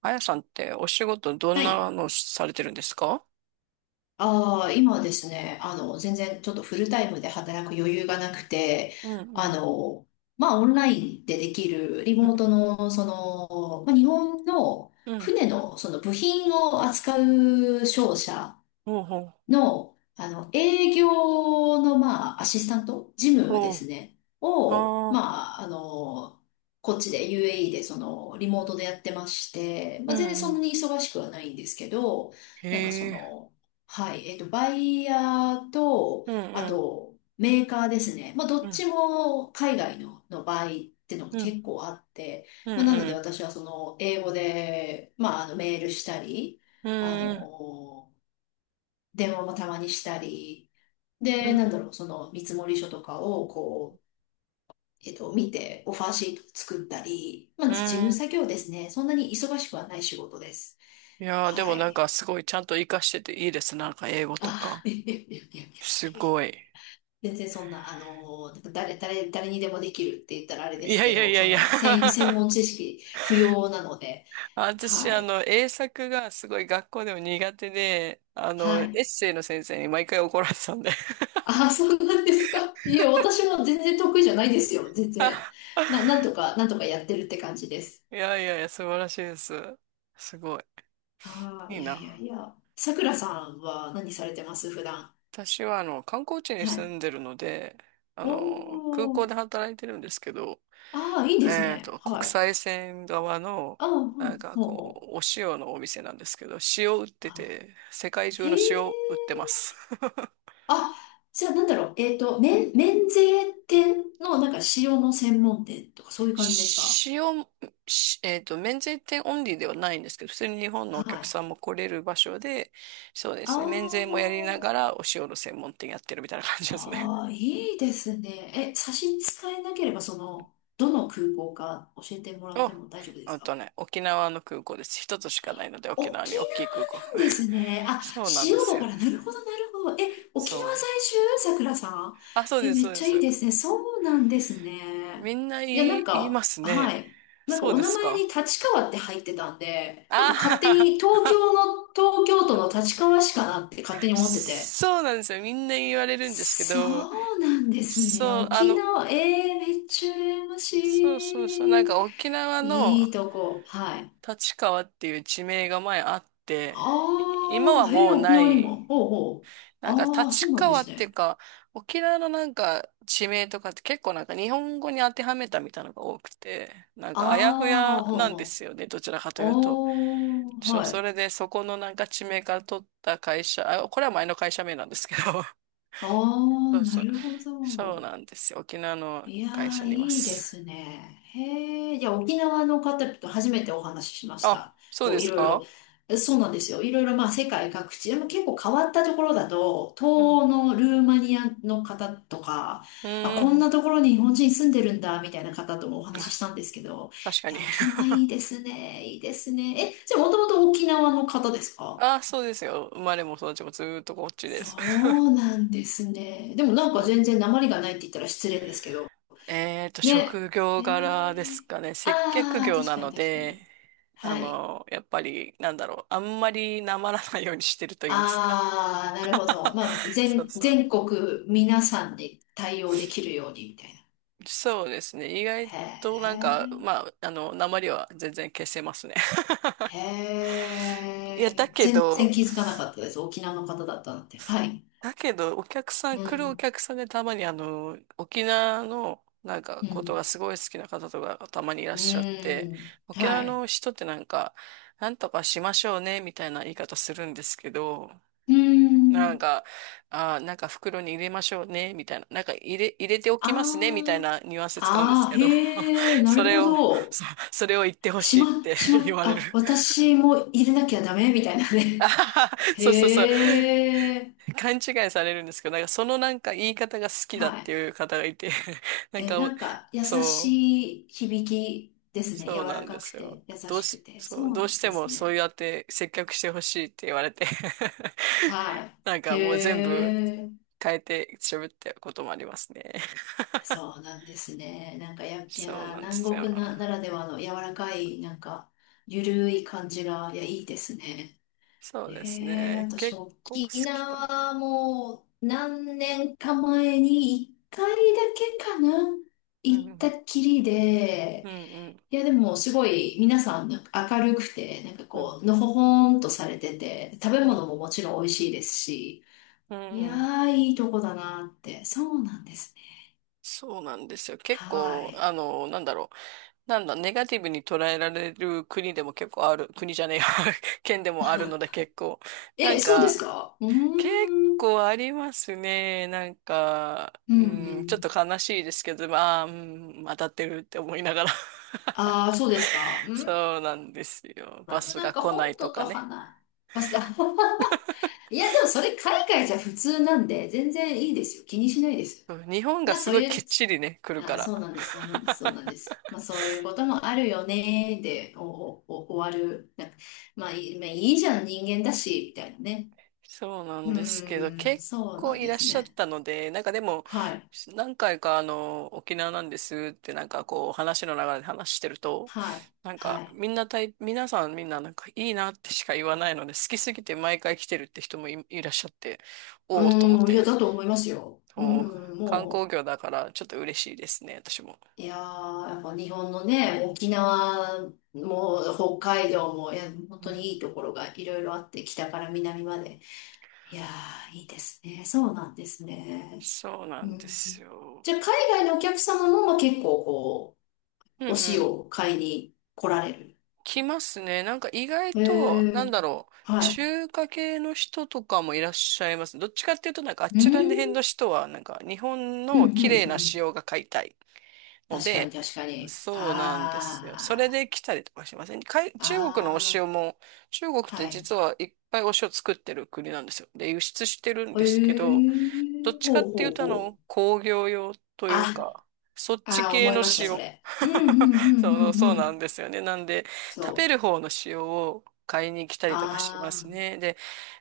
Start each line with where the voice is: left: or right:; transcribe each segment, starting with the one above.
right: あやさんってお仕事どん
left: は
right: な
left: い。
right: のされてるんですか？
left: ああ、今はですね、全然ちょっとフルタイムで働く余裕がなくて、
right: うんう
left: あ
right: ん。
left: の、オンラインでできるリ
right: うん。
left: モートの、日本の
right: うん。
left: 船の、その部品を扱う商社
right: ほうほう。
left: の、営業の、まあ、アシスタント、事務
right: ほ
left: で
right: う。
left: すね、を、
right: はあ。
left: こっちで UAE で、その、リモートでやってまして、
right: う
left: まあ、
right: ん
left: 全然そ
right: う
left: んな
right: ん。
left: に忙しくはないんですけど、
right: へ
left: なんかそ
right: え。
left: の、はい、バイヤーと、
right: うん
left: あ
right: うん。
left: と、メーカーですね。まあ、ど
right: う
left: っ
right: ん。
left: ちも海外の、の場合ってのも
right: うん。
left: 結構あって、
right: うん
left: まあ、なの
right: う
left: で
right: ん。
left: 私はその、英語で、メールしたり、
right: う
left: あ
right: ん
left: の電話もたまにしたり、
right: う
left: で、
right: ん。
left: なんだろう、その見積書とかをこう、見て、オファーシート作ったり、ま
right: う
left: あ、事務
right: ん。
left: 作業ですね。そんなに忙しくはない仕事です。
right: いやー、でも
left: は
right: なん
left: い。
right: かすごいちゃんと活かしてていいです。なんか英語と
left: あ
right: か。
left: あ、いやいやいやいや
right: すごい。
left: 全然そんな、あの、なんか誰にでもできるって言ったらあれで
right: い
left: す
right: やい
left: け
right: やい
left: ど、
right: や
left: そ
right: い
left: ん
right: や
left: な専、専 門知識不要なので、
right: 私、
left: はい。
right: 英作がすごい学校でも苦手で、
left: は
right: エ
left: い。
right: ッセイの先生に毎回怒られてたんで
left: ああ、そうなんですか。いえ、私も全然得意じゃないですよ。全然。なんとかやってるって感じです。
right: いやいやいや、素晴らしいです。すごい。
left: ああ、
right: いい
left: いやい
right: な。
left: やいや。さくらさんは何されてます普段。
right: 私は、観光地に
left: は
right: 住
left: い。
right: んでるので、
left: お
right: 空港
left: お。
right: で働いてるんですけど、
left: ああ、いいですね。は
right: 国
left: い。
right: 際線側の、
left: ああ、うん、
right: なんか
left: ほう
right: こ
left: ほう。
right: う、お塩のお店なんですけど、塩売って
left: あ、
right: て、世界
left: へ
right: 中の
left: え。
right: 塩売ってます。
left: あ、じゃあなんだろう。えっと、免税店のなんか塩の専門店とかそういう感じですか？
right: 塩、しえっと、免税店オンリーではないんですけど、普通に日本のお
left: は
right: 客
left: い。
right: さんも来れる場所で、そうで
left: あ
right: すね、免税もやりな
left: ー
right: がらお塩の専門店やってるみたいな感じですね。
left: あー、いいですね。え、差し支えなければ、その、どの空港か教えてもらっ
right: お、
left: ても大丈夫です
right: あと
left: か？
right: ね、沖縄の空港です。一つしかないので、沖縄
left: 沖
right: に大きい空港。
left: 縄なん ですね。あ、
right: そうなんで
left: 塩
right: す
left: だ
right: よ。
left: から、なるほど、なるほど。え、沖縄
right: そ
left: 在
right: う。
left: 住さくらさ
right: あ、そう
left: ん。え、
right: です、
left: め
right: そ
left: っ
right: うで
left: ちゃいい
right: す。
left: ですね。そうなんですね。
right: みんな
left: いや、
right: 言
left: なん
right: い、言いま
left: か、
right: すね。
left: はい。なんか
right: そう
left: お
right: で
left: 名
right: す
left: 前に
right: か。
left: 立川って入ってたんで、なんか勝手
right: あ
left: に東
right: あ、
left: 京の、東京都の立川市かなって勝手 に思ってて。
right: そうなんですよ。みんな言われるんですけ
left: そ
right: ど、
left: うなんですね。
right: そう、
left: 沖縄、えー、めっちゃ羨まし
right: そうそうそう、なん
left: い。
right: か沖縄
left: いい
right: の
left: とこ。はい。
right: 立川っていう地名が前あって、今
left: あ
right: は
left: あ、へえ、
right: もう
left: 沖
right: な
left: 縄にも。
right: い。
left: ほうほう。
right: なんか
left: ああ、そう
right: 立
left: なんで
right: 川
left: す
right: っていう
left: ね。
right: か、沖縄のなんか地名とかって結構なんか日本語に当てはめたみたいなのが多くて、なん
left: あ
right: かあやふや
left: あ、ほう
right: なんで
left: ほ
right: すよね、どちらかというと。
left: う。ああ、
right: そう、
left: は
right: それ
left: い。
right: でそこのなんか地名から取った会社、あ、これは前の会社名なんですけど、
left: あ
right: そ
left: あ、
right: う
left: な
right: そう。
left: るほ
right: そう
left: ど。
right: なんですよ。沖縄の
left: いや
right: 会
left: ー、
right: 社にいま
left: いいで
right: す。
left: すね。へえ、いや、沖縄の方と初めてお話ししまし
right: あ、
left: た。
right: そう
left: こ
right: で
left: う、い
right: す
left: ろい
right: か？
left: ろ、えそうなんですよ。いろいろ、まあ、世界各地、でも結構変わったところだと、東
right: うん。
left: 欧のルーマニアの方とか、
right: う
left: あ、
right: ー
left: こん
right: ん。
left: なところに日本人住んでるんだ、みたいな方ともお話ししたんですけど、
right: 確か
left: い
right: に。
left: や、沖縄いいですね、いいですね。え、じゃあ、もともと沖縄の方ですか？
right: あ、そうですよ。生まれも育ちもずーっとこっちで
left: そ
right: す。
left: う なんですね。でもなん
right: そ
left: か全
right: う。
left: 然訛りがないって言ったら失礼ですけど、ね。
right: 職業柄で
left: へ
right: す
left: え。
right: かね。接客
left: ああ、
right: 業
left: 確
right: な
left: かに
right: の
left: 確か
right: で、
left: に。はい。
right: やっぱり、なんだろう、あんまりなまらないようにしてると言いますか。
left: ああ、なるほど。まあ、
right: そう
left: 全、
right: そう。
left: 全国皆さんで対応できるようにみたいな。
right: そうですね。意外
left: へ
right: となんか、
left: え。
right: なまりは全然消せますね。
left: へ
right: いや、
left: え。全然気づかなかったです。沖縄の方だったなんて。はい。
right: だけど、お客さん、
left: う
right: 来るお
left: ん。
right: 客さんでたまに沖縄のなんか
left: う
right: こと
left: ん。
right: がすごい好きな方とかたまにいらっ
left: う
right: しゃって、
left: ん。
right: 沖縄
left: は
right: の
left: い。
right: 人ってなんか、なんとかしましょうね、みたいな言い方するんですけど、
left: う
right: なん
left: ん。
right: か、なんか袋に入れましょうね、みたいな、入れておきますね、みたい
left: あ
right: なニュアンス使うんで
left: あ。
right: す
left: ああ、
right: けど、
left: へえ、な
right: そ
left: る
right: れ
left: ほ
right: を、
left: ど。
right: そ、それを言ってほしい
left: 島
right: って
left: 島
right: 言われる。
left: あ、私も入れなきゃダメみたいな
right: あ
left: ね。
right: はは、そうそうそう。
left: へえ、
right: 勘違いされるんですけど、なんかそのなんか言い方が好きだっ
left: は
right: て
left: い。
right: いう方がいて、なん
left: え、
right: か
left: な
right: お、
left: んか、優
right: そう、
left: しい響きですね。柔
right: そうな
left: ら
right: ん
left: か
right: で
left: く
right: すよ。
left: て、優
right: どう
left: しく
right: し、
left: て。
right: そ
left: そ
right: う、
left: う
right: どう
left: な
right: し
left: ん
right: て
left: で
right: も
left: す
right: そう
left: ね。
right: やって接客してほしいって言われて
left: は
right: なん
left: い。へ
right: かもう全部
left: え、
right: 変えて喋ってることもありますね。
left: そうなんですね。なんかや、い
right: そう
left: や、
right: なんで
left: 南
right: すよ。
left: 国な、ならではの柔らかい、なんか、ゆるい感じが、いや、いいですね。
right: そ
left: へ
right: うです
left: え、
right: ね。
left: 私、
right: 結構好
left: 沖
right: きかな。
left: 縄も、何年か前に、一回だけかな、
right: うんう
left: 行った
right: ん。
left: っきり
right: う
left: で、
right: んうん。
left: いや、でも、すごい、皆さん、なんか明るくて、なんかこう、のほほんとされてて、食べ
right: うんう
left: 物
right: ん。
left: ももちろん美味しいですし、
right: うん
left: いや
right: うん。
left: ー、いいとこだなって。そうなんですね。
right: そうなんですよ。結
left: は
right: 構、
left: い。
right: なんだろう。なんだ、ネガティブに捉えられる国でも結構ある、国じゃねえや、県でもあるの で結構。な
left: え、
right: ん
left: そうです
right: か、
left: か？うー
right: 結
left: ん。
right: 構ありますね。なんか、
left: うん
right: う
left: う
right: ん、ちょっ
left: ん。
right: と悲しいですけど、まあ、うん、当たってるって思いながら。
left: ああ、そうですか。うん。
right: そうなんですよ。
left: まあ、
right: バ
left: でも
right: ス
left: なん
right: が
left: か、
right: 来ない
left: 本
right: と
left: 土
right: か
left: と
right: ね。
left: 花、ますか？ いや、でもそれ海外じゃ普通なんで、全然いいですよ。気にしないです。
right: うん。日本が
left: な、
right: す
left: そう
right: ごい
left: い
right: きっ
left: う
right: ちりね、来るか
left: あ、
right: ら。
left: そうなんです、そうなんです、そうなん です。まあ、そういうこともあるよね、で、お終わる。なんかまあ、いい、まあ、いいじゃん、人間だし、みたいなね。
right: そうなん
left: う
right: ですけど、
left: ーん、
right: 結
left: そうな
right: 構
left: ん
right: い
left: で
right: らっ
left: す
right: しゃっ
left: ね。
right: たので、なんかでも、
left: はい、
right: 何回か沖縄なんですってなんかこう、話の流れで話してると、
left: はい、
right: なん
left: は
right: か
left: い。
right: みんなたい、皆さんみんななんかいいなってしか言わないので、好きすぎて毎回来てるって人もいらっしゃって、
left: う
right: おおと思っ
left: ーん、いや、
right: て、
left: だと思いますよ。う
right: もう
left: ーん、
right: 観光
left: も
right: 業だからちょっと嬉しいですね、私も。
left: う、いやー、やっぱ日本のね、沖縄も北海道も、いや、本
right: う
left: 当
right: ん、
left: にいいところがいろいろあって、北から南まで。いやー、いいですね。そうなんですね。
right: そうな
left: う
right: んで
left: ん。
right: すよ。
left: じゃあ、海外のお客様も、まあ、結構、こ
right: う
left: う、お塩
right: ん。
left: を買いに来られる。
right: 来ますね。なんか意外
left: へ
right: と、なん
left: え、
right: だろう、
left: はい。
right: 中華系の人とかもいらっしゃいます。どっちかっていうと、なんかあ
left: う
right: ちら辺
left: ん、
right: の人は、なんか日本
left: うん、
right: の
left: うん、
right: 綺麗
left: う
right: な
left: ん。
right: 塩が買いたいの
left: 確かに、
right: で、
left: 確かに。
right: そうなんですよ。それ
left: あ
right: で来たりとかしません。中国のお
left: あ、
right: 塩
left: あ
right: も、中国っ
left: あ、は
right: て
left: い。
right: 実はいっぱいお塩作ってる国なんですよ。で、輸出してるん
left: へ
right: ですけど、どっ
left: え、
right: ちか
left: ほ
right: っ
left: う
right: ていう
left: ほう
right: と、
left: ほう。
right: 工業用という
left: あ、
right: か、そっち
left: ああ、
right: 系
left: 思い
right: の
left: ました、そ
right: 塩。
left: れ。うん、うん、う ん、う
right: そう、
left: ん、
right: そ
left: う
right: うな
left: ん。
right: んですよね。なんで、食
left: そ
right: べ
left: う。
right: る方の塩を買いに来たりとかしてま
left: あ
right: すね。で、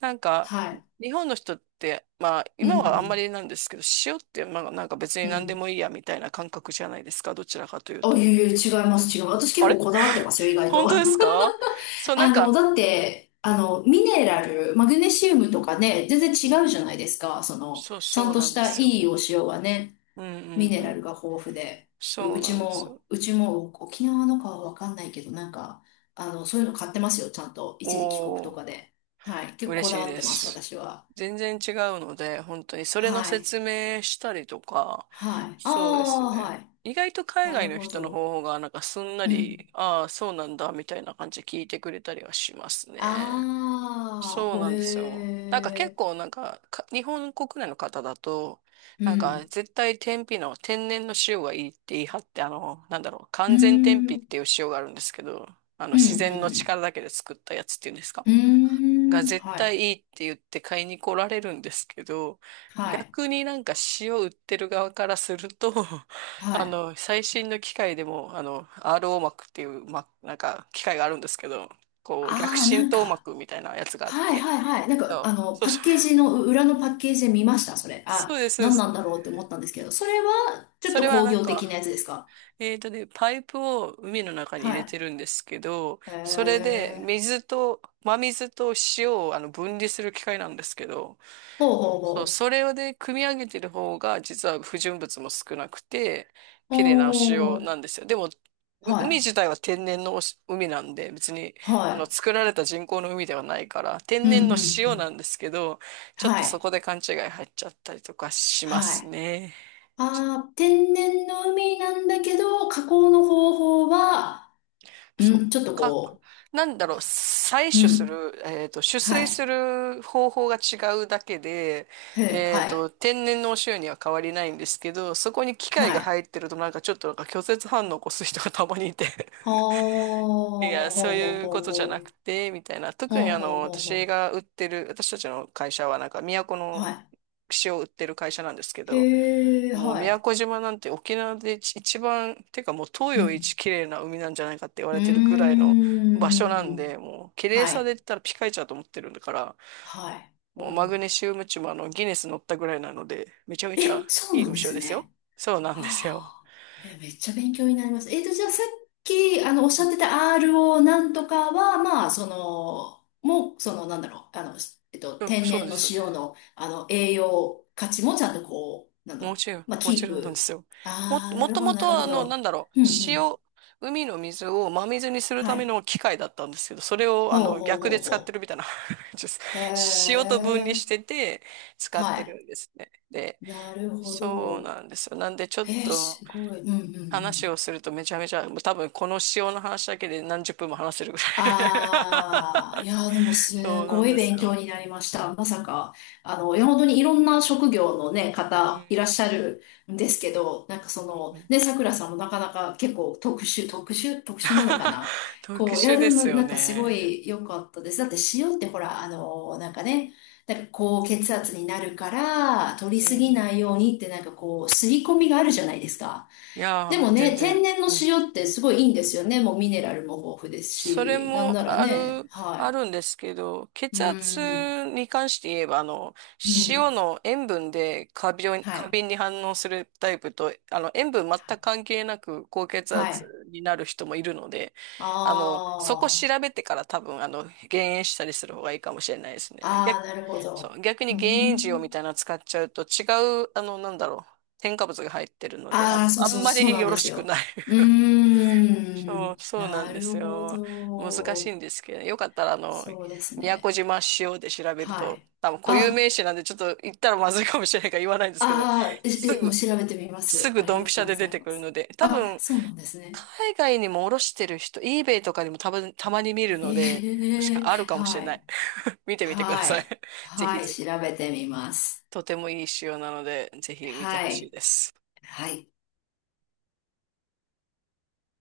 right: なん
left: あ、
right: か、
left: はい。
right: 日本の人って、まあ、
left: う
right: 今はあんま
left: ん、
right: りなんですけど、塩って、まあ、なんか別に
left: うん、う
right: 何で
left: ん。
right: もいいやみたいな感覚じゃないですか、どちらかという
left: あ、い
right: と。
left: えいえ、違います、違う。私
right: あ
left: 結構
right: れ、
left: こだわってますよ、意外
right: 本
left: と。
right: 当です か？そう、な
left: あ
right: ん
left: の、
right: か、
left: だって、
right: う
left: あ
right: ん、
left: の、ミネラル、マグネシウムとかね、全然
right: うん、
left: 違うじゃないですか。その、
right: そう、
left: ちゃ
right: そ
left: ん
right: う
left: と
right: な
left: し
right: んで
left: た
right: す
left: い
right: よ。
left: いお塩はね、
right: うん、
left: ミ
right: うん、
left: ネ
right: う
left: ラル
right: ん。
left: が豊富で。う
right: そ
left: う
right: う
left: ち
right: なんですよ。
left: も、うちも沖縄のかはわかんないけど、なんか、あの、そういうの買ってますよ、ちゃんと。一時帰国と
right: おー。
left: かで。はい。結構
right: 嬉
left: こだ
right: しい
left: わっ
right: で
left: てます、
right: す。
left: 私は。
right: 全然違うので、本当にそれの
left: はい。
right: 説明したりとか、
left: はい。あ
right: そうです
left: あ、
right: ね。
left: はい。
right: 意外と海
left: な
right: 外
left: る
right: の
left: ほ
right: 人の
left: ど。
right: 方法がなんかすんな
left: うん。
right: り、ああ、そうなんだ、みたいな感じで聞いてくれたりはしますね。
left: ああ、
right: そう
left: ほ
right: なんですよ。なんか結
left: え
right: 構なんか、日本国内の方だと、
left: ー。う
right: なんか
left: ん。
right: 絶対天日の天然の塩がいいって言い張って、なんだろう、
left: うー
right: 完全天
left: ん。う
right: 日っ
left: ん、
right: ていう塩があるんですけど、あの
left: うん、う
right: 自然の力
left: ん。
right: だけで作ったやつっていうんですか、
left: うー
right: が
left: ん、
right: 絶
left: は
right: 対
left: い、
right: いいって言って買いに来られるんですけど、
left: はい、
right: 逆になんか塩売ってる側からすると、
left: はい。
right: 最新の機械でも、RO 膜っていう、なんか機械があるんですけど、こう、逆
left: ああ、な
right: 浸
left: ん
right: 透
left: か、
right: 膜みたいなやつがあっ
left: はい
right: て、
left: はいはい。なんか、
right: そ
left: あ
right: う
left: の、
right: そう
left: パッ
right: そう、
left: ケージの、う裏のパッケージで見ました、それ。
right: そ
left: あ、
right: うです、そうで
left: 何なん
right: す。
left: だろうって思ったんですけど、それは、ちょっ
right: それ
left: と
right: は
left: 工
right: なん
left: 業的な
right: か、
left: やつですか？
right: パイプを海の中に入
left: は
right: れ
left: い。
right: てるんですけど、
left: へえ
right: それで
left: ー、
right: 水と、真水と塩を分離する機械なんですけど、
left: ほうほう
right: そう、
left: ほ
right: それで組み上げてる方が実は不純物も少なくて
left: う。
right: 綺麗なお
left: お
right: 塩
left: ー、
right: なんですよ。で、もう
left: は
right: 海
left: い、
right: 自体は天然の海なんで、別に
left: は
right: 作られた人工の海ではないから
left: い。
right: 天
left: うん、
right: 然の
left: うん、う
right: 塩
left: ん。
right: なんですけど、ちょっと
left: は
right: そ
left: い、
right: こで勘違い入っちゃったりとかしま
left: は
right: す
left: い。
right: ね。
left: ああ、天然の海なんだけど、加工の方法は、う
right: そっ
left: ん、ちょっと
right: か。
left: こ
right: なんだろう、採
left: う、
right: 取
left: う
right: す
left: ん、
right: る、取
left: は
right: 水す
left: い、
right: る方法が違うだけで、
left: へえ、はい、
right: 天然のお塩には変わりないんですけど、そこに機械
left: は
right: が
left: い。
right: 入ってるとなんかちょっとなんか拒絶反応を起こす人がたまにいて、
left: はあ、
right: いや、そう
left: ほうほう
right: いう
left: ほ
right: こ
left: う
right: とじゃな
left: ほ
right: く
left: う。
right: て、みたいな。
left: ほ
right: 特に
left: うほうほう
right: 私
left: ほ
right: が売ってる、私たちの会社はなんか、宮古
left: う。
right: の
left: は
right: 串を売ってる会社なんですけ
left: い。
right: ど、
left: へえ、
right: もう
left: は
right: 宮
left: い。
right: 古島なんて沖縄で一番、てかもう東
left: う
right: 洋一
left: ん。
right: 綺麗な海なんじゃないかって言わ
left: う
right: れ
left: ー
right: てるぐらいの場所なん
left: ん。
right: で、もう綺麗
left: は
right: さ
left: い。
right: で言ったらピカイチだと思ってるんだから、
left: はい。
right: もう
left: お
right: マ
left: ー
right: グネシウムチもギネス乗ったぐらいなので、めちゃめち
left: え、
right: ゃ
left: そう
right: いい
left: なん
right: お
left: で
right: 塩
left: す
right: ですよ。
left: ね。
right: そうなん
left: は
right: ですよ。
left: あ、え、めっちゃ勉強になります。えっと、じゃあさっき、あの、おっし
right: う
left: ゃ
right: ん。
left: ってた RO なんとかは、まあ、その、もう、その、なんだろう、あの、
right: そう
left: 天
right: そう
left: 然
right: で
left: の
right: す。
left: 塩の、あの、栄養価値もちゃんとこう、なんだろ
right: も
left: う、
right: ちろん、
left: まあ、
right: も
left: キ
right: ち
left: ー
right: ろんなんで
left: プ。
right: すよ。
left: ああ、な
right: も
left: る
right: と
left: ほど、
right: も
left: なる
right: と、
left: ほ
right: なん
left: ど。
right: だろう、
left: うん、うん。
right: 塩、海の水を真水にする
left: は
right: ため
left: い。
right: の機械だったんですけど、それを、
left: ほうほう
right: 逆
left: ほ
right: で
left: う
right: 使って
left: ほ
right: るみたいな。ちょっと
left: う。へ
right: 塩と分離
left: え。
right: してて、使っ
left: は
right: て
left: い。
right: るんですね。で、
left: なるほ
right: そう
left: ど。
right: なんですよ。なんで、ちょっ
left: へえ、
right: と、
left: すごい。うん、うん、う
right: 話
left: ん。
right: をするとめちゃめちゃ、もう多分この塩の話だけで何十分も話せるぐらい。
left: ああ、いやー、でも
right: そ
left: す
right: うな
left: ご
right: ん
left: い
right: です
left: 勉強
right: よ。
left: になりました。まさか、あの、いや、本当にいろんな職業のね、
right: う
left: 方いら
right: ん。
left: っしゃるんですけど、なんかそ
right: うん
left: の、
right: うん。
left: ね、桜さんもなかなか結構特殊なのかな。
right: 特
left: こう、いや、
right: 殊で
left: でも
right: すよ
left: なんかすご
right: ね。
left: い良かったです。だって塩ってほら、あの、なんかね、なんか高血圧になるから、取
right: う
left: りすぎ
right: ん。
left: ないようにってなんかこう、刷り込みがあるじゃないですか。
right: い
left: で
right: やー、
left: も
right: 全
left: ね、天
right: 然。
left: 然の
right: うん。
left: 塩ってすごいいいんですよね。もうミネラルも豊富です
right: それ
left: し、なん
right: も
left: ならね、は
right: あ
left: い。
right: るんですけど、
left: う
right: 血
left: ー
right: 圧
left: ん、
right: に関して言えば、
left: う
right: 塩
left: ん、
right: の塩分で
left: は
right: 過
left: い、
right: 敏に反応するタイプと、塩分全
left: は
right: く
left: い。
right: 関係なく高血
left: は
right: 圧
left: い
right: になる人もいるので、
left: あ
right: そこ調
left: ー、
right: べてから多分、減塩したりする方がいいかもしれないですね。
left: あー、なるほ
right: そ
left: ど。
right: う、逆に
left: うー
right: 減塩塩み
left: ん、
right: たいなの使っちゃうと違う。なんだろう、添加物が入ってるので、あ、
left: あー、そう
right: あ
left: そ
right: ん
left: う、
right: ま
left: そう
right: り
left: なん
right: よろ
left: です
right: しく
left: よ。
right: ない。
left: うー
right: そう、
left: ん、
right: そうなん
left: な
right: で
left: る
right: す
left: ほ
right: よ。難しい
left: ど。
right: んですけど、よかったら
left: そうです
right: 宮古
left: ね。
right: 島塩で調べる
left: は
right: と、
left: い。
right: 多分固有名
left: あ、
right: 詞なんでちょっと言ったらまずいかもしれないから言わないんですけど、
left: あー、
right: す
left: え、えもう
right: ぐ、
left: 調べてみま
right: す
left: す。
right: ぐ
left: あり
right: ドン
left: が
right: ピシ
left: と
right: ャ
left: うご
right: で出
left: ざい
right: て
left: ま
right: くる
left: す。
right: ので、多
left: あ、
right: 分、
left: そうなんですね。
right: 海外にも卸してる人、eBay とかにも多分、たまに見るので、確
left: ええ
right: かあるかもしれ
left: は
right: な
left: い。
right: い。見てみてくだ
left: は
right: さい。
left: い。
right: ぜひ
left: はい。
right: ぜ
left: 調
right: ひ。
left: べてみます。
right: とてもいい塩なので、ぜひ見て
left: は
right: ほしい
left: い。
right: です。
left: はい。